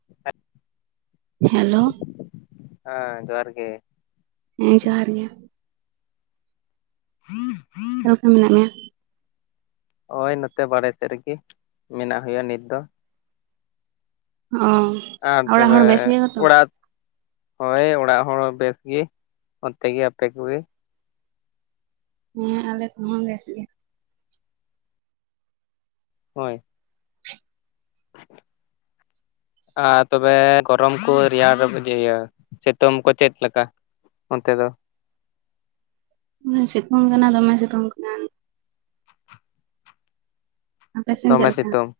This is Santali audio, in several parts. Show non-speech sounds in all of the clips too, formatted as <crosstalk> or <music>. <unintelligible> ᱦᱮᱞᱳ ᱦᱮᱸ ᱡᱚᱦᱟᱨ ᱜᱮ ᱦᱮᱸ ᱡᱚᱦᱟᱨ ᱜᱮ᱾ <inaudible> ᱟᱠᱟ ᱞᱮᱠᱟ ᱢᱮᱱᱟᱜ ᱢᱮᱭᱟ᱾ ᱚᱭ ᱱᱚᱛᱮ ᱵᱟᱲᱮ ᱥᱮᱫ ᱨᱤᱜᱤ ᱢᱮᱱᱟᱜ ᱦᱩᱭᱩᱜᱼᱟ ᱱᱤᱛ ᱫᱚ <unintelligible> ᱟᱨ ᱛᱚᱵᱮ ᱦᱚᱲ ᱵᱮᱥ ᱜᱮᱭᱟ ᱠᱚᱛᱚ ᱚᱲᱟᱜ ᱦᱳᱭ ᱚᱲᱟᱜ ᱦᱚᱲ ᱦᱚᱸ ᱵᱮᱥ ᱜᱮ ᱚᱱᱛᱮ ᱜᱮ ᱟᱯᱮ ᱠᱚ ᱜᱮ᱾ ᱦᱮᱸ ᱟᱞᱮ ᱠᱚ ᱦᱚᱸ ᱵᱮᱥ ᱜᱮ᱾ ᱦᱳᱭ <inaudible> ᱟᱨ ᱛᱚᱵᱮ ᱜᱚᱨᱚᱢ ᱠᱚ ᱨᱮᱭᱟᱲ ᱨᱮ ᱯᱩᱡᱟᱹᱭᱟ ᱥᱤᱛᱩᱢ ᱠᱚ ᱪᱮᱫ ᱞᱮᱠᱟ᱾ ᱚᱱᱛᱮ ᱫᱚ <unintelligible> ᱥᱤᱛᱩᱝ ᱠᱟᱱᱟ ᱫᱚᱢᱮ ᱥᱤᱛᱩᱝ ᱠᱟᱱᱟ᱾ ᱟᱯᱮ ᱥᱮᱧ ᱪᱮᱫ ᱫᱚᱢᱮ ᱞᱮᱠᱟ? ᱥᱤᱛᱩᱝ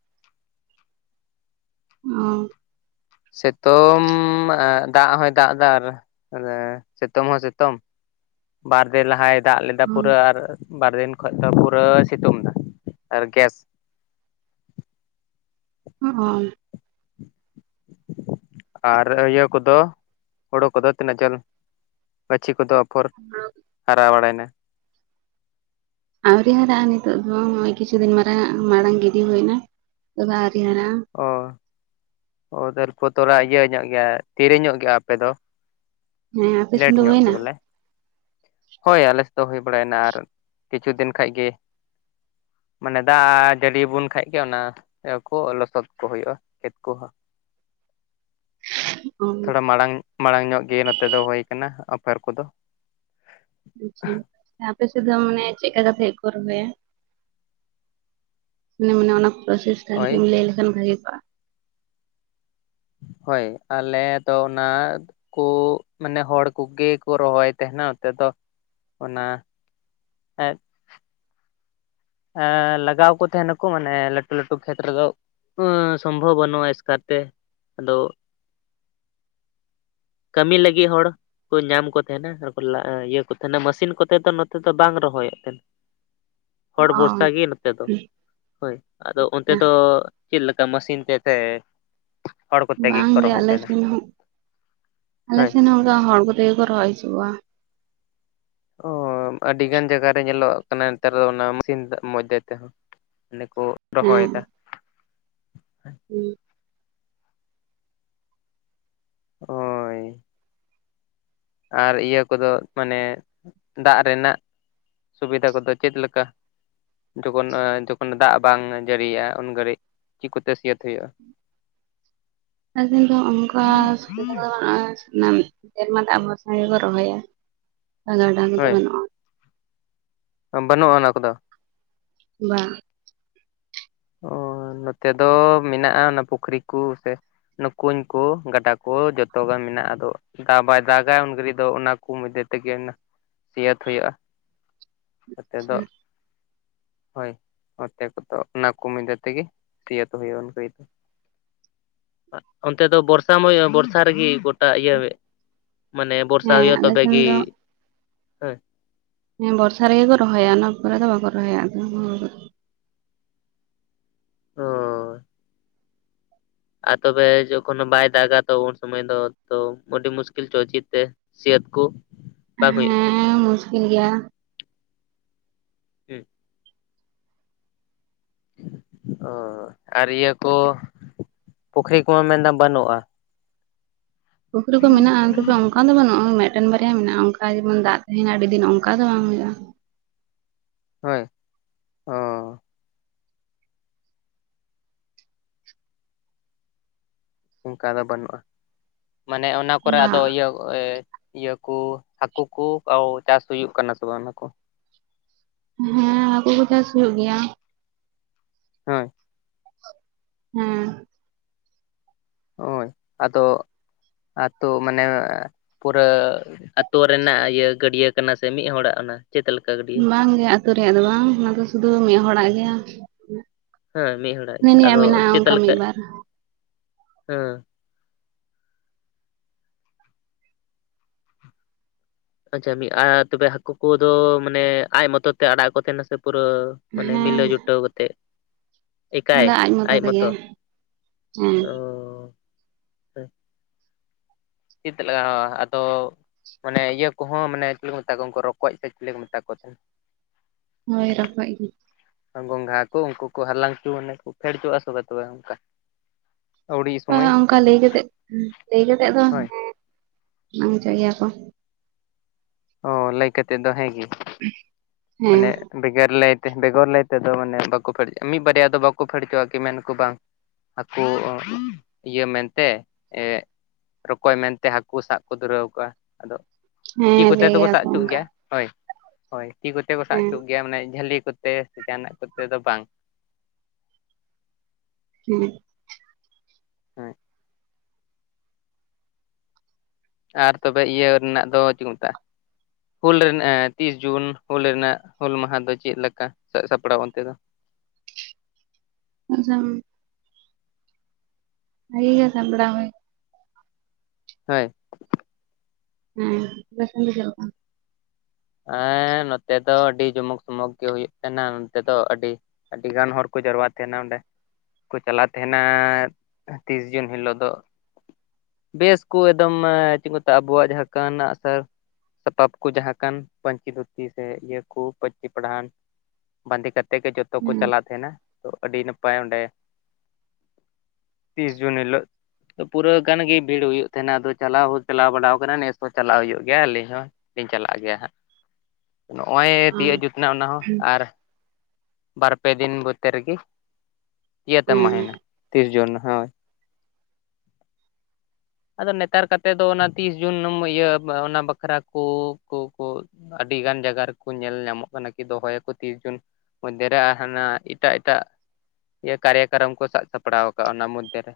ᱚ ᱥᱤᱛᱚᱢ ᱟᱨ ᱫᱟᱜ ᱦᱚᱸᱭ ᱫᱟᱜ ᱫᱟ ᱟᱨ ᱥᱤᱛᱩᱢ ᱦᱚᱸ ᱥᱤᱛᱩᱢ᱾ ᱵᱟᱨ ᱫᱤᱱ ᱞᱟᱦᱟᱭ ᱫᱟᱜ ᱞᱮᱫᱟ ᱚ ᱯᱩᱨᱟᱹ ᱟᱨ ᱵᱟᱨ ᱫᱤᱱ ᱠᱷᱚᱡ ᱫᱚ ᱯᱩᱨᱟᱹᱭ ᱥᱤᱛᱩᱢ ᱫᱟ ᱟᱨ ᱜᱮᱥ᱾ <unintelligible> ᱟᱨ ᱤᱭᱟᱹ ᱠᱚ ᱫᱚ ᱦᱩᱲᱳ ᱠᱚ ᱫᱚ ᱛᱤᱱᱟᱹᱜ ᱡᱷᱟᱞ ᱜᱟᱹᱪᱷᱤ ᱠᱚᱫᱚ ᱟᱯᱷᱚᱨ <inaudible> ᱦᱟᱨᱟ ᱵᱲᱟᱭᱱᱟ ᱾ ᱟᱣᱨᱤ ᱦᱟᱨᱟᱜᱼᱟ᱾ ᱱᱤᱛᱚᱜ ᱫᱚ ᱱᱚᱜ ᱠᱤᱪᱷᱩ ᱫᱤᱱ ᱢᱟᱨᱟᱝ ᱢᱟᱲᱟᱝ ᱜᱤᱰᱤ ᱦᱩᱭ ᱱᱟ ᱛᱚ ᱵᱮ ᱟᱹᱣᱨᱤ ᱦᱟᱨᱟᱜᱼᱟ᱾ ᱚ ᱛᱟᱨᱯᱚᱨ ᱛᱚᱨᱟ ᱤᱭᱟᱹ ᱧᱚᱸᱜ ᱜᱮᱭᱟ᱾ ᱫᱮᱨᱤ ᱧᱚᱜ ᱜᱮᱭᱟ ᱟᱯᱮ ᱫᱚ? ᱦᱮᱸ ᱟᱯᱮ ᱥᱮᱱ ᱞᱮᱴ ᱫᱚ ᱧᱚᱸᱜ ᱜᱮ ᱦᱩᱭᱱᱟ ᱵᱚᱞᱮ᱾ ᱦᱳᱭ ᱟᱞᱮᱥ ᱫᱚ ᱦᱩᱭ ᱵᱟᱲᱟᱭ ᱮᱱᱟ ᱟᱨ ᱠᱤᱪᱷᱩ ᱫᱤᱱ ᱠᱷᱟᱡ ᱜᱮ ᱢᱟᱱᱮ ᱫᱟᱜ ᱡᱟᱹᱲᱤ ᱭᱟᱵᱚᱱ ᱠᱷᱟᱡ ᱜᱮ ᱚᱱᱟ ᱠᱚ ᱥᱚᱠᱛᱚ ᱦᱩᱭᱩᱜᱼᱟ ᱠᱷᱮᱛ ᱠᱚᱦᱚᱸ ᱚ ᱛᱷᱚᱲᱟ ᱢᱟᱲᱟᱝ ᱢᱟᱲᱟᱝ ᱧᱚᱸᱜ ᱜᱮ ᱱᱚᱛᱮ ᱫᱚ ᱦᱩᱭ ᱠᱟᱱᱟ ᱟᱯᱮᱨ ᱠᱚᱫᱚ᱾ ᱟᱪᱟ ᱟᱯᱮ ᱥᱮᱫ ᱫᱚ ᱢᱟᱱᱮ ᱪᱮᱫᱠᱟ ᱠᱟᱛᱮᱜ ᱠᱚ ᱨᱚᱦᱚᱭᱟ᱾ ᱢᱟᱱᱮ ᱢᱟᱱᱮ ᱚᱱᱟ ᱯᱨᱚᱥᱮᱥ ᱠᱟᱹᱢᱤ ᱦᱳᱭ ᱠᱚᱢ ᱞᱟᱹᱭ ᱞᱮᱠᱷᱟᱱ ᱵᱷᱟᱜᱮ ᱠᱚᱜᱼᱟ᱾ ᱦᱳᱭ ᱟᱞᱮ ᱫᱚ ᱚᱱᱟ ᱠᱩᱻ ᱢᱟᱱᱮ ᱦᱚᱲ ᱠᱚᱜᱮ ᱠᱚ ᱨᱚᱦᱚᱭ ᱛᱟᱸᱦᱮᱱᱟ ᱱᱚᱛᱮᱫᱚ ᱚᱱᱟ <unintelligible> ᱮᱸᱻ ᱞᱟᱜᱟᱣ ᱠᱚ ᱛᱟᱦᱮᱸᱱᱟᱠᱚ ᱢᱟᱱᱮ ᱞᱟᱹᱴᱩ ᱞᱟᱹᱴᱩ ᱠᱷᱮᱛ ᱨᱮᱫᱚ᱾ ᱥᱚᱢᱵᱷᱚᱵᱽ ᱵᱟᱹᱱᱩᱜᱼᱟ ᱮᱥᱠᱟᱨ ᱛᱮ ᱟᱫᱚ <inaudible> ᱠᱟᱹᱢᱤ ᱞᱟᱹᱜᱤᱫ ᱦᱚᱲ ᱠᱚ ᱧᱟᱢ ᱠᱚ ᱛᱟᱸᱦᱮ ᱱᱟ ᱟᱨᱠᱚ ᱠᱟ ᱤᱭᱟᱹ ᱠᱚ ᱛᱟᱦᱮᱱᱟ ᱢᱮᱥᱤᱸᱱ ᱠᱚᱛᱮ ᱫᱚ ᱱᱚᱛᱮ ᱫᱚ ᱵᱟᱝ ᱨᱚᱦᱚᱭᱚᱜ ᱛᱟᱦᱮᱫ᱾ ᱦᱚᱲ ᱵᱷᱚᱨᱥᱟ ᱜᱮ ᱱᱚᱸᱛᱮ ᱫᱚ ᱦᱳᱭ ᱟᱫᱚ ᱚᱱᱛᱮ ᱚ ᱫᱚ ᱪᱮᱫ ᱞᱮᱠᱟ ᱢᱮᱥᱤᱸᱱ ᱛᱮᱥᱮ ᱵᱟᱝ ᱜᱮ ᱟᱞᱮ ᱥᱮᱱ ᱦᱚᱸ ᱟᱞᱮ ᱦᱳᱭ ᱥᱮᱱ ᱦᱚᱸ ᱚᱱᱠᱟ ᱦᱚᱲ ᱠᱚᱛᱮᱜᱮ ᱠᱚ ᱨᱚᱦᱚᱭ ᱦᱪᱩᱜ ᱠᱩᱣᱟ᱾ ᱚ ᱟᱹᱰᱤ ᱜᱟᱱ ᱡᱟᱭᱜᱟ ᱨᱮ ᱧᱮᱸᱞᱚᱜ ᱠᱟᱱᱟ ᱱᱮᱸᱛᱟᱨ ᱫᱚ ᱚᱱᱟ ᱢᱮᱥᱤᱸᱱ ᱢᱚᱫᱽᱫᱷᱮ ᱛᱮᱦᱚᱸ ᱢᱟᱱᱮ ᱠᱚ ᱨᱚᱦᱚᱭᱮᱫᱟ᱾ ᱦᱩᱸᱻ ᱦᱳᱭ ᱟᱨ ᱤᱭᱟᱹ ᱠᱚᱫᱚ ᱢᱟᱱᱮ ᱫᱟᱜ ᱨᱮᱱᱟᱜ ᱥᱩᱵᱤᱫᱷᱟ ᱠᱚᱫᱚ ᱪᱮᱫ ᱞᱮᱠᱟ? ᱡᱚᱠᱷᱚᱱ ᱮ ᱡᱚᱠᱷᱚᱱ ᱫᱟᱜ ᱵᱟᱝ ᱡᱟᱹᱲᱤᱭᱟᱜᱼᱟ ᱩᱱ ᱜᱷᱟᱹᱲᱤᱡ ᱪᱮᱫ ᱠᱚᱛᱮ ᱥᱤᱭᱟᱹᱛ ᱦᱩᱭᱩᱜᱼᱟ᱾ ᱮᱠᱚᱱᱛᱳ ᱚᱱᱠᱟ ᱥᱩᱵᱤᱫᱟ ᱠᱚ ᱫᱚ ᱵᱟᱹᱱᱩᱜ-ᱟ᱾ ᱚᱱᱟ ᱥᱮᱨᱢᱟ ᱫᱟᱜ ᱵᱚᱨᱥᱟ ᱜᱮᱵᱚᱱ ᱨᱚᱦᱚᱭᱟ ᱜᱟᱰᱟ ᱠᱚᱫᱚ ᱦᱳᱭ ᱵᱟᱹᱱᱩᱜᱼᱟ᱾ ᱵᱟᱹᱱᱩᱜᱼᱟ ᱚᱱᱟ ᱠᱚᱫᱚ᱾ ᱵᱟᱝᱻ ᱚ ᱱᱚᱛᱮ ᱫᱚ ᱢᱮᱱᱟᱜᱼᱟ ᱚᱱᱟ ᱯᱩᱠᱷᱨᱤ ᱠᱚ ᱥᱮ ᱠᱩᱸᱧ ᱠᱚ ᱜᱟᱰᱟ ᱠᱚ ᱡᱚᱛᱚ ᱜᱮ ᱢᱮᱱᱟᱜᱼᱟ ᱟᱫᱚ ᱫᱟᱜ ᱵᱟᱭ ᱫᱟᱜᱟ ᱩᱱ ᱜᱷᱟᱹᱲᱤᱡ ᱫᱚ ᱚᱱᱟ ᱠᱚ ᱢᱚᱫᱽᱫᱷᱮ ᱛᱮᱜᱮ ᱥᱤᱭᱟᱹᱛ ᱦᱩᱭᱩᱜᱼᱟ᱾ ᱱᱚᱸᱛᱮ ᱫᱚ ᱦᱳᱭ ᱱᱚᱛᱮ ᱠᱚᱫᱚ᱾ ᱚᱱᱟ ᱠᱚ ᱢᱤᱫᱟᱹ ᱛᱮᱜᱮ ᱥᱤᱭᱟᱹᱛ ᱦᱩᱭᱩᱜᱼᱟ ᱫᱚ ᱚᱱᱛᱮ ᱫᱚ ᱵᱚᱨᱥᱟᱢ ᱦᱳᱭᱳᱜ ᱵᱚᱨᱥᱟ ᱨᱮᱜᱮ ᱜᱚᱴᱟ ᱤᱭᱟᱹ ᱦᱳᱭᱳᱜ ᱾ ᱢᱟᱱᱮ ᱵᱚᱨᱥᱟ ᱦᱮᱸ ᱦᱩᱭᱩᱜᱼᱟ ᱟᱞᱮ ᱛᱚᱵᱮ ᱥᱮᱱ ᱠᱤ ᱫᱚ ᱦᱮᱸ ᱦᱮᱸ ᱵᱚᱨᱥᱟ ᱨᱮᱜᱮ ᱠᱚ ᱨᱚᱦᱚᱭᱟ ᱚᱱᱟ ᱯᱚᱨᱮ ᱫᱚ ᱵᱟᱠᱚ ᱨᱚᱦᱚᱭᱟ ᱚᱻ ᱟᱨ ᱛᱚᱵᱮ ᱡᱚᱠᱷᱚᱱᱳ ᱵᱟᱭ ᱫᱟᱜᱟ ᱛᱚ ᱩᱱ ᱥᱚᱢᱚᱭ ᱫᱚ ᱛᱚ ᱟᱹᱰᱤ ᱢᱩᱥᱠᱤᱞ ᱪᱚ ᱩᱪᱤᱛ ᱛᱮ ᱥᱤᱭᱟᱹᱛ ᱠᱚ ᱵᱟᱝ ᱦᱩᱭᱩᱜ ᱛᱮ ᱢᱤᱫ ᱜᱮᱭᱟ ᱾ ᱮ ᱚ ᱟᱨ ᱤᱭᱟᱹ ᱠᱚ ᱯᱩᱠᱷᱨᱤ ᱠᱚᱢᱟ ᱢᱮᱱᱫᱟᱢ ᱵᱟᱹᱱᱩᱜᱼᱟ ᱾ ᱯᱩᱠᱷᱨᱤ ᱠᱚ ᱢᱮᱱᱟᱜᱼᱟ ᱛᱚᱵᱮ ᱚᱱᱠᱟ ᱫᱚ ᱵᱟᱱᱩᱜᱼᱟ ᱢᱮᱫ ᱴᱮᱱ ᱵᱟᱨᱭᱟ ᱢᱮᱱᱟᱜᱼᱟ ᱚᱱᱠᱟ ᱡᱮᱢᱚᱱ ᱫᱟᱜ ᱛᱟᱦᱮᱱᱟ ᱟᱹᱰᱤ ᱫᱤᱱ ᱚᱱᱠᱟ ᱫᱚ ᱵᱟᱝ ᱦᱩᱭᱩᱜᱼᱟ ᱾ ᱦᱳᱭ ᱚᱻ ᱚᱱᱠᱟ ᱫᱚ ᱵᱟᱹᱱᱩᱜᱼᱟ ᱢᱟᱱᱮ ᱚᱱᱟ ᱠᱚᱨᱮ ᱟᱫᱚ ᱵᱟᱝ ᱤᱭᱟᱹ ᱮ ᱤᱭᱟᱹᱠᱩ ᱦᱟᱠᱩ ᱠᱩ ᱪᱟᱥ ᱦᱩᱭᱩᱜ ᱠᱟᱱᱟ ᱥᱮ ᱵᱟᱝ ᱚᱱᱟ ᱠᱚ? ᱦᱮᱸ ᱦᱟᱹᱠᱩ ᱠᱚ ᱪᱟᱥ ᱦᱩᱭᱩᱜ ᱜᱮᱭᱟ ᱾ ᱦᱳᱭ ᱾ ᱦᱮᱸ ᱾ ᱦᱳᱭ ᱟᱫᱚ ᱟᱛᱳ ᱢᱟᱱᱮ ᱯᱩᱨᱟᱹ ᱟᱛᱳ ᱨᱮᱱᱟᱜ ᱤᱭᱟᱹ ᱜᱟᱹᱰᱭᱟᱹ ᱠᱟᱱᱟ ᱥᱮ ᱢᱤᱫ ᱦᱚᱲᱟᱜ ᱚᱱᱟ ᱪᱮᱫ ᱞᱮᱠᱟ? ᱜᱟᱹᱰᱭᱟᱹ ᱵᱟᱝ ᱜᱮ ᱟᱹᱛᱩ ᱨᱮᱭᱟᱜ ᱫᱚ ᱵᱟᱝ ᱚᱱᱟ ᱫᱚ ᱥᱩᱫᱩ ᱢᱤᱫ ᱦᱚᱲᱟᱜ ᱜᱮᱭᱟ ᱾ ᱦᱮᱸ ᱢᱤᱫ ᱦᱚᱲᱟᱜ ᱦᱮᱸ ᱟᱫᱚ ᱪᱮᱫ ᱞᱮᱠᱟ ᱵᱟᱨ ᱦᱮᱸ ᱟᱪᱪᱷᱟ ᱢᱤᱫ ᱟᱨ ᱛᱚᱵᱮ ᱦᱟᱹᱠᱩ ᱠᱚᱫᱚ ᱢᱟᱱᱮ ᱟᱡ ᱢᱚᱛᱚ ᱛᱮ ᱟᱲᱟᱜ ᱠᱚ ᱛᱟᱦᱮᱱᱟ ᱥᱮ ᱯᱩᱨᱟᱹ ᱢᱟᱱᱮ ᱢᱤᱞᱟᱹᱣ ᱦᱮᱸ ᱡᱩᱴᱟᱹᱣ ᱠᱟᱛᱮᱜ ᱮᱠᱟᱭ ᱟᱡ ᱢᱚᱛᱚ ᱦᱮᱸ ᱚᱻ <unintelligible> ᱟᱫᱚ ᱢᱟᱱᱮ ᱤᱭᱟᱹ ᱠᱚᱦᱚᱸ ᱢᱟᱱᱮ ᱪᱤᱞᱤ ᱠᱚ ᱢᱮᱛᱟ ᱠᱚᱣᱟ ᱩᱱᱠᱩ ᱨᱚᱠᱚᱡ ᱥᱮ ᱪᱤᱞᱤ ᱠᱚ ᱢᱮᱛᱟ ᱠᱚ ᱛᱟᱦᱮᱱ? ᱦᱳᱭ ᱨᱚᱠᱚᱡ ᱜᱮ ᱾ ᱜᱚᱸᱜᱷᱟ ᱠᱩ ᱩᱱᱠᱩ ᱠᱩ ᱦᱟᱞᱟᱝ ᱩᱪᱩ ᱢᱟᱱᱮ ᱠᱩ ᱯᱷᱮᱰ ᱦᱚᱪᱚᱣᱟ ᱥᱮ ᱵᱟ ᱛᱚᱵᱮ ᱚᱱᱠᱟ? ᱟᱹᱣᱲᱤ ᱵᱟᱝᱟ ᱥᱚᱢᱚᱭ ᱚᱱᱠᱟ ᱞᱟᱹᱭ ᱠᱟᱛᱮᱫ ᱞᱟᱹᱭ ᱠᱟᱛᱮᱫ ᱫᱚ ᱦᱮᱸ ᱦᱳᱭ ᱦᱟᱞᱟᱝ ᱦᱚᱪᱚᱭ ᱜᱮᱭᱟ ᱠᱚ ᱾ ᱚ ᱞᱟᱹᱭ ᱠᱟᱛᱮᱫ ᱫᱚ ᱦᱮᱸ ᱜᱤ, ᱦᱮᱸ ᱢᱟᱱᱮ ᱵᱮᱜᱟᱨ ᱞᱟᱹᱭᱛᱮ ᱵᱮᱜᱚᱨ ᱞᱟᱹᱭ ᱛᱮᱫᱚ ᱢᱟᱱᱮ ᱵᱟᱠᱩ ᱯᱷᱮᱰ ᱦᱚᱪᱚᱣᱟ, ᱢᱤᱫ ᱵᱟᱨᱭᱟ ᱫᱚ ᱵᱟᱠᱚ ᱯᱷᱮᱰ ᱦᱚᱪᱚᱣᱟᱜᱼᱟ ᱠᱤ ᱢᱮᱱᱟᱠᱩ ᱵᱟᱝ ᱾ ᱦᱟᱹᱠᱩ ᱤᱭᱟᱹ ᱢᱮᱱᱛᱮ ᱮ ᱨᱚᱠᱚᱡ ᱢᱮᱱᱛᱮ ᱦᱟᱹᱠᱩ ᱥᱟᱵ ᱠᱚ ᱫᱷᱩᱨᱟᱹᱣ ᱠᱚᱜᱼᱟ, ᱟᱫᱚ ᱛᱤ ᱦᱮᱸ ᱠᱚᱛᱮ ᱞᱟᱹᱭ ᱫᱚᱠᱚ ᱜᱮᱭᱟ ᱥᱟᱵ ᱠᱚ ᱚᱪᱩ ᱚᱱᱠᱟ ᱜᱮᱭᱟ ᱾ ᱦᱳᱭ ᱦᱳᱭ ᱛᱤ ᱠᱚᱛᱮ ᱠᱚ ᱥᱟᱵ ᱦᱮᱸ ᱚᱪᱚᱜ ᱜᱮᱭᱟ ᱢᱟᱱᱮ ᱡᱷᱟᱹᱞᱤ ᱠᱚᱛᱮ ᱥᱮ ᱡᱟᱦᱟᱱᱟᱜ ᱠᱚᱛᱮ ᱫᱚ ᱵᱟᱝ ᱾ ᱦᱮᱸ ᱾ ᱦᱮᱸ ᱾ ᱟᱨ ᱛᱚᱵᱮ ᱤᱭᱟᱹ ᱨᱮᱱᱟᱜ ᱫᱚ ᱪᱮᱫ ᱠᱩ ᱢᱮᱛᱟᱜᱼᱟ? ᱦᱩᱞ ᱨᱮᱱᱟᱜ ᱛᱤᱥ ᱡᱩᱱ ᱦᱩᱞ ᱨᱮᱱᱟᱜ ᱦᱩᱞ ᱢᱟᱦᱟ ᱫᱚ ᱪᱮᱫ ᱞᱮᱠᱟ ᱥᱟᱹᱛ ᱥᱟᱯᱲᱟᱣ ᱚᱱᱛᱮ ᱫᱚ? <unintelligible> ᱵᱷᱟᱜᱤ ᱜᱮ ᱥᱟᱵ ᱵᱟᱲᱟ ᱦᱳᱭ ᱦᱳᱭ ᱾ ᱦᱮᱸ ᱟᱯᱮ ᱥᱮᱱ ᱫᱚ ᱪᱮᱫ ᱞᱮᱠᱟ? ᱦᱮᱸ ᱱᱚᱛᱮ ᱫᱚ ᱟᱹᱰᱤ ᱡᱚᱢᱚᱠ ᱥᱚᱢᱚᱠ ᱜᱮ ᱦᱩᱭᱩᱜ ᱠᱟᱱᱟ ᱱᱚᱱᱛᱮ ᱫᱚ ᱟᱹᱰᱤ ᱟᱹᱰᱤ ᱜᱟᱱ ᱦᱚᱲ ᱠᱚ ᱡᱟᱨᱣᱟ ᱛᱟᱦᱮᱱᱟ ᱚᱸᱰᱮ ᱾ ᱠᱩ ᱪᱟᱞᱟᱜ ᱛᱟᱦᱮᱱᱟᱻ ᱛᱤᱥ ᱡᱩᱱ ᱦᱤᱞᱳᱜ ᱫᱚ ᱾ ᱵᱮᱥ ᱠᱩ ᱮᱠᱫᱚᱢ ᱪᱮᱫ ᱠᱚ ᱢᱮᱛᱟᱜ-ᱟ ᱟᱵᱩᱣᱟᱜ ᱡᱟᱦᱟ ᱠᱟᱱ ᱟᱸᱜᱼᱥᱟᱨ ᱾ ᱥᱟᱛᱟᱯ ᱠᱚ ᱡᱟᱦᱟᱸ ᱠᱟᱱ ᱯᱟᱹᱧᱪᱤ ᱫᱷᱩᱛᱤ ᱥᱮ ᱤᱭᱟᱹ ᱠᱚ ᱯᱟᱹᱧᱪᱤ ᱯᱟᱲᱦᱟᱱ ᱵᱟᱸᱫᱤ ᱠᱟᱛᱮ ᱜᱮ ᱡᱚᱛᱚ ᱠᱚ ᱦᱮᱸ ᱪᱟᱞᱟᱜ ᱛᱟᱦᱮᱱᱟ ᱛᱚ ᱟᱹᱰᱤ ᱱᱟᱯᱟᱭ ᱚᱸᱰᱮ ᱾ ᱛᱤᱥ ᱡᱩᱱ ᱦᱤᱞᱳᱜ ᱯᱩᱨᱟᱹ ᱜᱟᱱ ᱜᱮ ᱵᱷᱤᱲ ᱦᱩᱭᱩᱜ ᱛᱮᱦᱮᱱᱟ ᱟᱫᱚ ᱪᱟᱞᱟᱣ ᱦᱚᱸ ᱪᱟᱞᱟᱣ ᱵᱟᱲᱟ ᱟᱠᱟᱱᱟ ᱱᱮᱥ ᱦᱚᱸ ᱪᱟᱞᱟᱣ ᱦᱩᱭᱩᱜ ᱜᱮᱭᱟ ᱟᱞᱮ ᱦᱚᱸ ᱾ ᱞᱤᱧ ᱪᱟᱞᱟᱜ ᱜᱮᱭᱟ ᱦᱟᱸᱜ, ᱱᱚᱜ-ᱚᱭ ᱦᱮᱸ ᱛᱤᱭᱳᱜ ᱡᱩᱛᱱᱟ ᱚᱱᱟ ᱦᱚᱸ ᱟᱨ ᱵᱟᱨᱯᱮ ᱫᱤᱱ ᱵᱷᱤᱛᱨᱤ ᱨᱮᱜᱮ, ᱤᱭᱟᱹᱛᱮ ᱢᱟᱦᱱᱟ ᱛᱤᱥ ᱡᱩᱱ ᱦᱳᱭ ᱟᱫᱚ ᱱᱮᱛᱟᱨ ᱠᱟᱛᱮ ᱫᱚ ᱚᱱᱟ ᱛᱤᱥ ᱡᱩᱱ ᱤᱭᱟᱹ ᱚᱱᱟ ᱵᱟᱠᱷᱨᱟ ᱠᱩ ᱠᱩ ᱟᱹᱰᱤ ᱜᱟᱱ ᱡᱟᱭᱜᱟ ᱨᱮᱠᱚ ᱧᱮᱞ ᱧᱟᱢᱚᱜ ᱠᱟᱱᱟ ᱠᱤ ᱫᱚᱦᱚᱭ ᱟᱠᱚ ᱛᱤᱥ ᱡᱩᱱ ᱢᱚᱫᱽᱫᱷᱮ ᱨᱮ ᱦᱟᱱᱟ, ᱮᱴᱟᱜ ᱮᱴᱟᱜ ᱤᱭᱟᱹ ᱠᱟᱨᱭᱟ ᱠᱟᱨᱚᱢ ᱠᱚ ᱥᱟᱵ ᱥᱟᱯᱲᱟᱣ ᱟᱠᱟᱫ, ᱚᱱᱟ ᱢᱚᱫᱽᱫᱷᱮ ᱨᱮ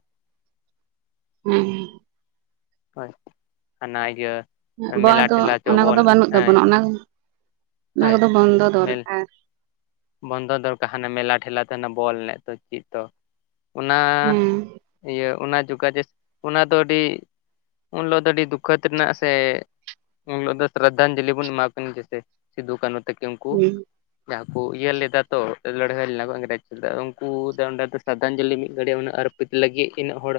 ᱦᱮᱸ᱾ ᱦᱳᱭ, ᱚᱱᱟ ᱤᱭᱟᱹ ᱟᱵᱚᱣᱟᱜ ᱢᱮᱞᱟ ᱫᱚ ᱴᱷᱮᱞᱟ ᱪᱚ ᱚᱱᱟ ᱠᱚᱫᱚ ᱵᱚᱞ ᱵᱟᱹᱱᱩᱜ ᱦᱮᱸ ᱛᱟᱵᱚᱱᱟ᱾ ᱚᱱᱟ ᱚᱱᱟ ᱦᱳᱭ ᱠᱚᱫᱚ ᱵᱚᱱᱫᱚ ᱢᱮᱞ ᱫᱚᱨᱠᱟᱨ ᱵᱚᱱᱫᱚ ᱫᱚᱨᱠᱟᱨ ᱦᱟᱱᱮ ᱢᱮᱞᱟ ᱴᱷᱮᱞᱟ, ᱛᱮᱱᱟᱜ ᱵᱚᱞ ᱮᱱᱮᱡ ᱫᱚ ᱪᱤᱫ ᱫᱚ? ᱚᱱᱟ ᱦᱮᱸ ᱤᱭᱟᱹ ᱚᱱᱟ ᱡᱩᱜᱟ ᱡᱟᱥᱛᱤ, ᱚᱱᱟ ᱫᱚ ᱟᱹᱰᱤ ᱩᱱ ᱦᱤᱞᱚᱜ ᱫᱚ ᱟᱹᱰᱤ ᱫᱩᱠᱷᱟᱹᱛ ᱨᱮᱱᱟᱜ ᱥᱮ ᱩᱱᱤᱞᱚᱜ ᱫᱚ ᱥᱨᱚᱫᱷᱚᱧᱡᱚᱞᱤ ᱵᱚᱱ ᱮᱢᱟ ᱠᱤᱱ ᱡᱮᱥᱮ᱾ ᱥᱤᱫᱩ ᱠᱟᱱᱦᱩ ᱛᱟᱹᱠᱤ ᱩᱱᱠᱩ ᱦᱮᱸ ᱡᱟᱦᱟᱸ ᱠᱚ ᱤᱭᱟᱹ ᱞᱮᱫᱟ ᱛᱚ, ᱞᱟᱹᱲᱦᱟᱹᱭ ᱞᱮᱱᱟ ᱠᱚ ᱤᱝᱨᱮᱡᱽ ᱞᱟᱹᱜ <unintelligible> ᱩᱱᱠᱩ ᱫᱚ ᱚᱸᱰᱮ ᱫᱚ ᱥᱟᱨᱫᱟᱧᱡᱚᱞᱤ ᱢᱤᱫ ᱜᱷᱟᱹᱲᱤᱡ ᱩᱱᱟᱹᱜ ᱟᱨ ᱟᱹᱯᱤᱛ ᱞᱟᱹᱜᱤᱫ ᱛᱤᱱᱟᱹᱜ ᱦᱚᱲ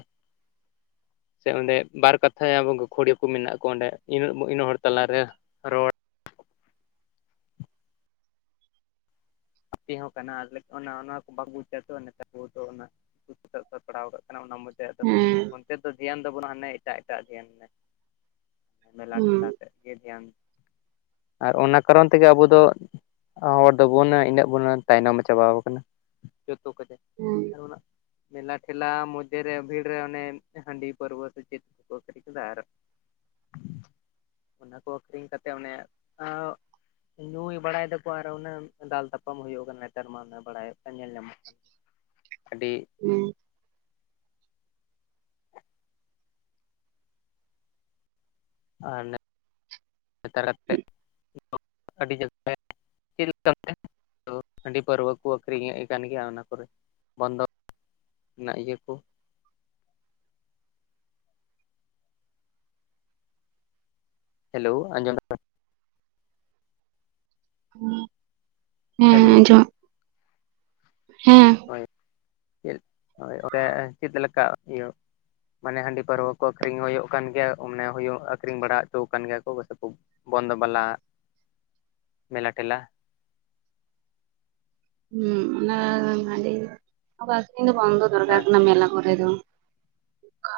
ᱥᱮ ᱚᱸᱰᱮ ᱵᱟᱨ ᱠᱟᱛᱷᱟᱭ ᱟᱵᱚ ᱜᱟᱹᱠᱷᱩᱲᱤᱭᱟᱹ ᱠᱚ ᱢᱮᱱᱟᱜ ᱠᱚ, ᱚᱸᱰᱮᱹ ᱤᱱᱟᱹᱜ ᱦᱚᱲ ᱛᱟᱞᱟᱨᱮ ᱨᱚᱲ ᱟᱯᱮ ᱦᱚᱸ ᱠᱟᱱᱟ ᱟᱞᱮ ᱚᱱᱟ ᱠᱚ ᱵᱟᱠᱚ ᱵᱩᱡ ᱫᱟ ᱛᱚ ᱱᱮᱛᱟᱨ ᱠᱚ ᱚᱱᱟ ᱥᱟᱵᱽ ᱥᱟᱯᱲᱟᱣ ᱠᱟᱜ ᱠᱟᱱᱟ ᱚᱱᱟ ᱢᱚᱡᱽ <unintelligible> ᱫᱚ, ᱦᱮᱸ ᱚᱱᱛᱮ ᱫᱚ ᱫᱷᱮᱭᱟᱱ ᱫᱚ ᱵᱟᱹᱱᱩᱜ ᱟ, ᱦᱟᱱᱮ ᱮᱴᱟᱜ ᱮᱴᱟᱜ ᱫᱷᱭᱟᱱᱮ ᱢᱮ ᱢᱮᱞᱟ ᱦᱮᱸ ᱴᱷᱮᱞᱟ ᱥᱮᱡ᱾ <unintelligible> ᱟᱨ ᱚᱱᱟ ᱠᱟᱨᱚᱱ ᱛᱮᱜᱮ ᱟᱵᱚ ᱫᱚ ᱦᱚᱲ ᱫᱚᱵᱚᱱ ᱤᱱᱟᱹᱜ ᱵᱚᱱ ᱛᱟᱭᱱᱚᱢ ᱪᱟᱵᱟ ᱟᱠᱟᱱᱟ᱾ ᱡᱚᱛᱚ ᱠᱚᱛᱮ ᱦᱳᱸᱭ᱾ ᱢᱮᱞᱟ-ᱴᱷᱮᱞᱟ ᱢᱚᱡᱮ ᱨᱮ ᱵᱷᱤᱲ ᱨᱮ ᱚᱱᱮ ᱦᱟᱺᱰᱤ ᱯᱟᱹᱨᱣᱟᱹ ᱥᱮ ᱪᱮᱫ? <unintelligible> ᱟᱨ ᱚᱱᱟ ᱠᱚ ᱟᱹᱠᱷᱨᱤᱧ ᱠᱟᱛᱮᱜ ᱚᱱᱮ, ᱟᱹᱣ ᱧᱩᱭ ᱵᱟᱲᱟᱭ ᱫᱟᱠᱚ ᱟᱨ ᱚᱱᱟᱹᱜ ᱫᱟᱞ ᱛᱟᱯᱟᱢ ᱧᱟᱯᱟᱢ ᱦᱩᱭᱩᱜ ᱠᱟᱱ, ᱱᱮᱛᱟᱨ ᱢᱟ ᱚᱱᱮ ᱵᱟᱲᱟᱭᱚᱜ ᱠᱟᱱ ᱧᱮᱞ ᱧᱟᱢᱚᱜ ᱠᱟᱱ᱾ ᱟᱹᱰᱤ ᱦᱮᱸ᱾ ᱟᱨ ᱱᱮᱜ ᱱᱮᱛᱟᱨ ᱠᱟᱛᱮᱜ ᱟᱹᱰᱤ <unintelligible> ᱪᱮᱜ ᱞᱮᱠᱟ ᱚᱱᱛᱮ? ᱦᱟᱺᱰᱤ ᱯᱟᱹᱨᱣᱟᱹ ᱠᱚ ᱟᱹᱠᱷᱨᱤᱧᱮᱜ ᱠᱟᱱ ᱜᱤᱭᱟ ᱚᱱᱟ ᱠᱚᱨᱮ? ᱵᱚᱱᱫᱚ <unintelligible> ᱱᱟᱜ ᱤᱭᱟᱹ ᱠᱚ᱾ ᱦᱮᱞᱳ ᱟᱡᱚᱢᱮᱜ? <inaudible> ᱦᱮᱸ ᱦᱮᱞᱳ ᱟᱸᱡᱚᱢᱚᱜ ᱦᱮᱸ᱾ ᱦᱳᱭ, ᱚᱸᱰᱮ ᱪᱮᱫᱽ ᱞᱮᱠᱟ ᱤᱭᱳ? ᱢᱟᱱᱮ ᱦᱟᱺᱰᱤ ᱯᱟᱹᱨᱣᱟᱹ ᱠᱚ ᱟᱹᱠᱷᱨᱤᱧ ᱦᱩᱭᱩᱜ ᱠᱟᱱ ᱜᱮᱭᱟ, ᱢᱟᱱᱮ ᱦᱩᱭᱩᱸᱜ ᱟᱹᱠᱷᱨᱤᱧ ᱵᱟᱲᱟ ᱚᱪᱚ ᱠᱟᱱ ᱜᱮᱭᱟ ᱠᱚ ᱜᱚᱥᱛᱚ ᱠᱚ? ᱵᱚᱱᱫᱚ ᱵᱟᱞᱟ, ᱢᱮᱞᱟ ᱴᱷᱮᱞᱟ᱾ ᱦᱩᱸᱜ, ᱚᱱᱟᱻᱝ ᱦᱟᱺᱰᱤ ᱟᱫᱚ ᱟᱹᱠᱷᱨᱤᱧ ᱫᱚ ᱵᱟᱱᱫᱽ ᱫᱚᱨᱠᱟᱨ ᱦᱮᱸ ᱠᱟᱱᱟ ᱢᱮᱞᱟ ᱠᱚᱨᱮ ᱫᱚ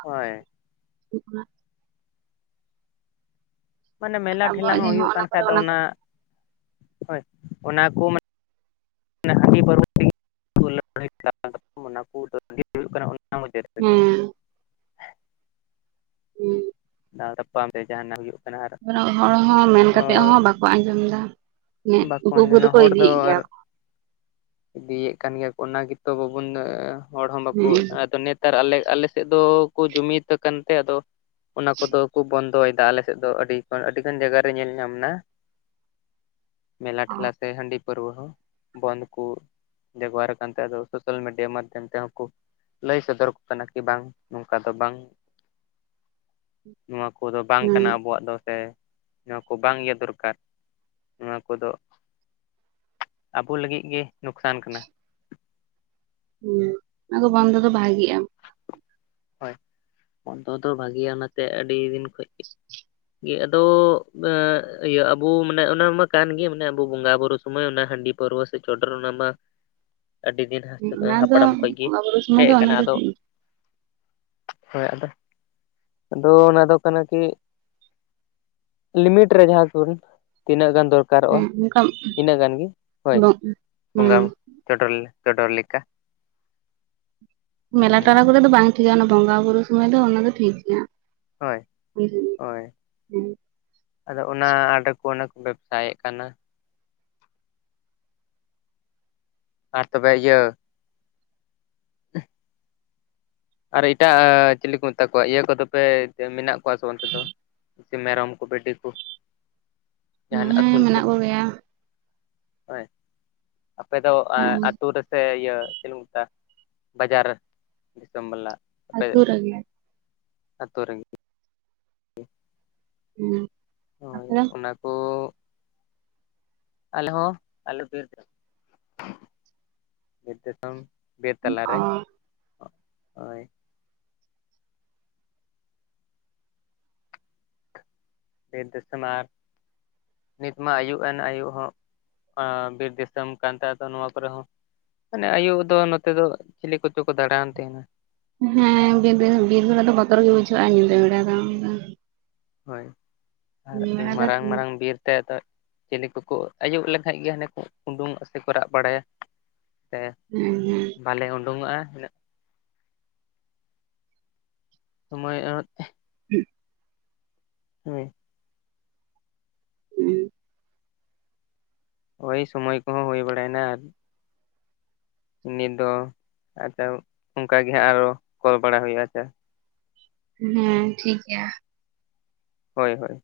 ᱦᱳᱭ᱾ <unintelligible> ᱢᱟᱱᱮ ᱟᱨ ᱢᱮᱞᱟ ᱴᱷᱮᱞᱟ ᱟᱵᱚᱣᱟᱜ ᱦᱚᱸ ᱡᱮ ᱦᱚᱸᱜ ᱦᱩᱭᱩᱜ ᱚᱱᱟ ᱠᱟᱱ ᱠᱚᱨᱮ ᱠᱷᱟᱹᱡ ᱫᱚ ᱠᱚ ᱚᱱᱟ ᱦᱳᱭ, ᱚᱱᱟ ᱠᱚ ᱢᱟ ᱚᱱᱮ ᱦᱟᱺᱰᱤ ᱯᱟᱹᱨᱣᱟᱹ ᱛᱮᱜᱮ <unintelligible> <unintelligible> ᱚᱱᱟ ᱠᱚ <unintelligible> ᱦᱩᱭᱩᱜ ᱠᱟᱱᱟ, ᱚᱱᱟ ᱢᱩᱫᱷᱮ ᱦᱮᱸ ᱛᱮᱜᱮ <unintelligible> ᱫᱟᱞ ᱛᱟᱯᱟᱢ ᱛᱮ ᱡᱟᱦᱟᱱᱟᱜ ᱦᱩᱭᱩᱜ᱾ ᱠᱟᱱᱟ ᱟᱨ ᱦᱚᱲ ᱦᱚᱸ ᱢᱮᱱ ᱠᱟᱛᱮᱜ ᱦᱚᱸ ᱵᱟᱠᱚ ᱟᱸᱡᱚᱢ ᱫᱟ, ᱵᱟᱠᱚ ᱩᱠᱩ ᱩᱠᱩ ᱟᱸᱡᱚᱢᱟ ᱛᱮᱠᱚ ᱦᱚᱲ ᱫᱚ ᱤᱫᱤᱭᱮᱫ ᱟᱨ ᱜᱮᱭᱟ ᱠᱚ᱾ ᱤᱫᱤᱭᱮᱫ ᱠᱟᱱ ᱜᱮᱭᱟ ᱠᱚ ᱚᱱᱟ ᱜᱮᱛᱚ ᱵᱟᱵᱚᱱ ᱦᱚᱲ ᱦᱚᱸ ᱵᱟᱠᱚ ᱦᱮᱸ ᱟᱫᱚ ᱱᱮᱛ ᱱᱮᱛᱟᱨ ᱟᱞᱮ ᱟᱞᱮᱥᱮᱫ ᱫᱚ ᱠᱚ ᱡᱩᱢᱤᱫ ᱠᱟᱱ ᱛᱮ ᱟᱫᱚ, ᱚᱱᱟ ᱠᱚᱫᱚ ᱠᱚ ᱵᱚᱱᱫᱚᱭᱮᱫᱟ ᱟᱞᱮ ᱥᱮᱫ ᱫᱚ ᱟᱹᱰᱤ ᱟᱹᱰᱤᱜᱟᱱ ᱡᱟᱭᱜᱟᱨᱮ ᱧᱮᱞ ᱧᱟᱢ ᱱᱟ᱾ ᱢᱮᱞᱟ ᱴᱷᱮᱞᱟ ᱥᱮ ᱦᱟᱺᱰᱤ ᱯᱟᱹᱨᱣᱟᱹ ᱦᱚᱸ ᱵᱚᱱᱫᱽ ᱠᱚ, ᱵᱮᱵᱦᱟᱨ ᱠᱟᱱᱛᱮ ᱟᱫᱚ ᱥᱳᱥᱭᱟᱞ ᱢᱤᱰᱤᱭᱟ ᱢᱟᱫᱽᱭᱚᱢ ᱛᱮ ᱦᱚᱸ ᱠᱩ᱾ ᱞᱟᱹᱭ ᱥᱚᱫᱚᱨ ᱟᱠᱚ ᱠᱟᱱᱟ ᱠᱤ ᱵᱟᱝ ᱱᱚᱝᱠᱟ ᱫᱚ ᱵᱟᱝ᱾ ᱱᱚᱣᱟ ᱠᱚᱫᱚ ᱵᱟᱝ ᱦᱮᱸ ᱠᱟᱱᱟ ᱟᱵᱚᱣᱟᱜ ᱫᱚ ᱥᱮ? ᱱᱚᱣᱟ ᱠᱚ ᱵᱟᱝ ᱜᱮ ᱫᱚᱨᱠᱟᱨ ᱱᱚᱣᱟ ᱠᱚᱫᱚ᱾ ᱟᱵᱚ ᱞᱟᱹᱜᱤᱜ ᱜᱮ ᱱᱩᱠᱥᱟᱱ ᱠᱟᱱᱟ᱾ ᱦᱩᱸ, ᱟᱫᱚ ᱵᱚᱱᱫᱚ ᱫᱚ ᱵᱷᱟᱜᱤᱜᱼᱟ᱾ ᱦᱳᱭ, ᱵᱚᱱᱫᱚ ᱫᱚ ᱵᱷᱟᱜᱮᱭᱟ ᱚᱱᱟᱛᱮ ᱟᱹᱰᱤ ᱫᱤᱱ ᱠᱷᱚᱡ, ᱜᱮ᱾ ᱟᱫᱚ ᱮ ᱤᱭᱟᱹ ᱟᱵᱚ ᱢᱟᱱᱮ ᱚᱱᱟ ᱢᱟ ᱠᱟᱱ ᱜᱮ ᱢᱟᱱᱮ ᱟᱵᱚ ᱵᱚᱸᱜᱟ ᱵᱩᱨᱩ, ᱥᱚᱢᱚᱭ ᱚᱱᱟ ᱦᱟᱺᱰᱤ ᱯᱟᱹᱨᱣᱟᱹ ᱥᱮ ᱪᱚᱰᱚᱨ ᱚᱱᱟᱢᱟ, ᱟᱹᱰᱤ ᱫᱤᱱ ᱚᱱᱟ ᱫᱚ ᱠᱷᱚᱡ ᱜᱮ ᱵᱚᱸᱜᱟ ᱵᱩᱨᱩ ᱥᱚᱢᱚᱭ ᱦᱮᱡ ᱫᱚ ᱚᱱᱟ ᱟᱠᱟᱱᱟ ᱫᱚ ᱟᱫᱚ ᱦᱳᱭ ᱟᱫᱚ, ᱟᱫᱚ ᱚᱱᱟ ᱫᱚ ᱠᱟᱱᱟ ᱠᱤ, ᱞᱤᱢᱤᱴ ᱨᱮ ᱡᱟᱦᱟᱸ ᱠᱚᱱ, ᱛᱤᱱᱟᱹᱜ ᱜᱟᱱ ᱫᱚᱨᱠᱟ ᱫᱚᱨᱠᱟᱨᱚᱜ-ᱟ ᱦᱮᱸ ᱚᱱᱠᱟ ᱦᱮᱸ ᱤᱱᱟᱹᱜ ᱜᱟᱱ ᱜᱮ ᱦᱳᱭ, ᱵᱚᱸᱜᱟ ᱪᱚᱰᱚᱨ ᱪᱚᱰᱚᱨ ᱞᱮᱠᱟ᱾ ᱢᱮᱞᱟ ᱴᱚᱞᱟ ᱦᱩᱸ ᱠᱚᱨᱮᱫ ᱫᱚ ᱵᱟᱝ ᱴᱷᱤᱠᱟ ᱚᱱᱟ ᱵᱚᱸᱜᱟ ᱵᱩᱨᱩ ᱥᱚᱢᱚᱭ ᱫᱚ ᱚᱱᱟ ᱫᱚ ᱴᱷᱤᱠ ᱜᱮᱭᱟ᱾ ᱦᱳᱭ, ᱦᱮᱸ ᱦᱳᱭ᱾ ᱟᱫᱚ ᱚᱱᱟ ᱟᱫᱚ ᱠᱚ ᱚᱱᱮ ᱠᱚ ᱵᱮᱵᱥᱟᱭᱮᱫ ᱠᱟᱱᱟ᱾ ᱟᱨ ᱛᱚᱵᱮ ᱤᱭᱟᱹ, <inaudible> ᱟᱨ ᱮᱴᱟᱜ ᱪᱤᱞᱤ ᱠᱚ ᱢᱮᱛᱟ ᱠᱚᱣᱟ, ᱤᱭᱟᱹ ᱠᱚᱫᱚ ᱯᱮ ᱢᱮᱱᱟᱜ ᱠᱚᱣᱟ ᱥᱮ ᱚᱱᱛᱮ ᱫᱚ? ᱮ ᱢᱮᱨᱚᱢ ᱠᱚ ᱵᱷᱤᱰᱤ ᱠᱚ, ᱡᱟᱦᱱᱟᱜ ᱦᱮᱸ ᱟᱹᱥᱩᱞ ᱠᱚ᱾ ᱢᱮᱱᱟᱜ ᱠᱚᱜᱮᱭᱟ ᱦᱳᱭ, ᱟᱯᱮ ᱫᱚ ᱦᱮᱸ ᱟᱹᱛᱩ ᱨᱮᱥᱮ ᱤᱭᱟᱹ <unintelligible> ᱵᱟᱡᱟᱨ ᱨᱮ? ᱜᱟᱢᱞᱟ, ᱟᱛᱳ ᱨᱮᱜᱮ᱾ ᱟᱛᱳ ᱨᱮᱜᱮ᱾ ᱦᱩᱸ, ᱦᱳᱭ ᱚᱱᱟ, ᱛᱚ ᱟᱞᱮ ᱦᱚᱸ, ᱟᱞᱮ ᱵᱤᱨ ᱵᱤᱨ ᱫᱤᱥᱚᱢ ᱵᱤᱨ ᱛᱟᱞᱟ ᱨᱮ, ᱚ ᱦᱳᱭ᱾ ᱵᱤᱨ ᱫᱤᱥᱚᱢ ᱟᱨ, ᱱᱤᱛ ᱢᱟ ᱟᱹᱭᱩᱵ ᱮᱱ ᱟᱹᱭᱩᱵ ᱦᱚᱸ, ᱵᱤᱨ ᱫᱤᱥᱚᱢ ᱠᱟᱱ ᱟᱫᱚ ᱱᱚᱣᱟ ᱠᱚᱨᱮ ᱦᱚᱸ, ᱢᱟᱱᱮ ᱟᱹᱭᱩᱵ ᱫᱚ ᱱᱚᱛᱮ ᱫᱚ ᱪᱤᱞᱤ ᱠᱚᱪᱚ ᱠᱚ ᱫᱟᱬᱟᱣᱟᱱ ᱛᱟᱦᱮᱸᱱᱟ᱾ ᱦᱮᱸ ᱵᱤᱨ, ᱵᱤᱨ ᱵᱮᱲᱟ ᱫᱚ ᱵᱚᱛᱚᱨ ᱜᱮ ᱵᱩᱡᱷᱟᱹᱜ-ᱟ ᱧᱤᱫᱟᱹ ᱵᱮᱲᱟ ᱫᱚ᱾ ᱦᱳᱭ, ᱟᱨ ᱵᱮᱲᱟ ᱫᱚ ᱢᱟᱨᱟᱝ ᱢᱟᱨᱟᱝ ᱵᱤᱨᱛᱮ ᱟᱫᱚ, ᱪᱮᱞᱤ ᱠᱚᱠᱚ ᱟᱭᱩᱵ ᱞᱮᱱᱠᱟᱡ ᱜᱮ ᱦᱟᱱᱮ ᱠᱚ ᱩᱰᱩᱝ ᱟ ᱥᱮᱠᱚ ᱨᱟᱜ ᱵᱟᱲᱟᱭᱟ᱾ ᱥᱮ, ᱦᱩᱸ ᱦᱩᱸ, ᱵᱟᱞᱮ ᱩᱰᱚᱝᱚᱜ-ᱟ ᱩᱱᱟᱹᱜ᱾ ᱥᱚᱢᱚᱭ <unintelligible> <unintelligible> ᱦᱳᱭ᱾ <unintelligible> ᱦᱳᱭ ᱥᱚᱢᱚᱭ ᱠᱚᱦᱚᱸ ᱦᱩᱭ ᱵᱟᱲᱟᱭᱱᱟ ᱟᱨ᱾ ᱩᱱᱤ ᱫᱚ ᱟᱪᱪᱷᱟ ᱚᱱᱠᱟ ᱜᱮ ᱦᱟᱸᱜ ᱟᱨᱚ ᱠᱚᱞ ᱵᱟᱲᱟ ᱦᱩᱭᱩᱜ-ᱟ ᱟᱪᱪᱷᱟ᱾ ᱦᱮᱸ ᱴᱷᱤᱠ ᱜᱮᱭᱟ᱾ ᱦᱳᱭ ᱦᱳᱭ᱾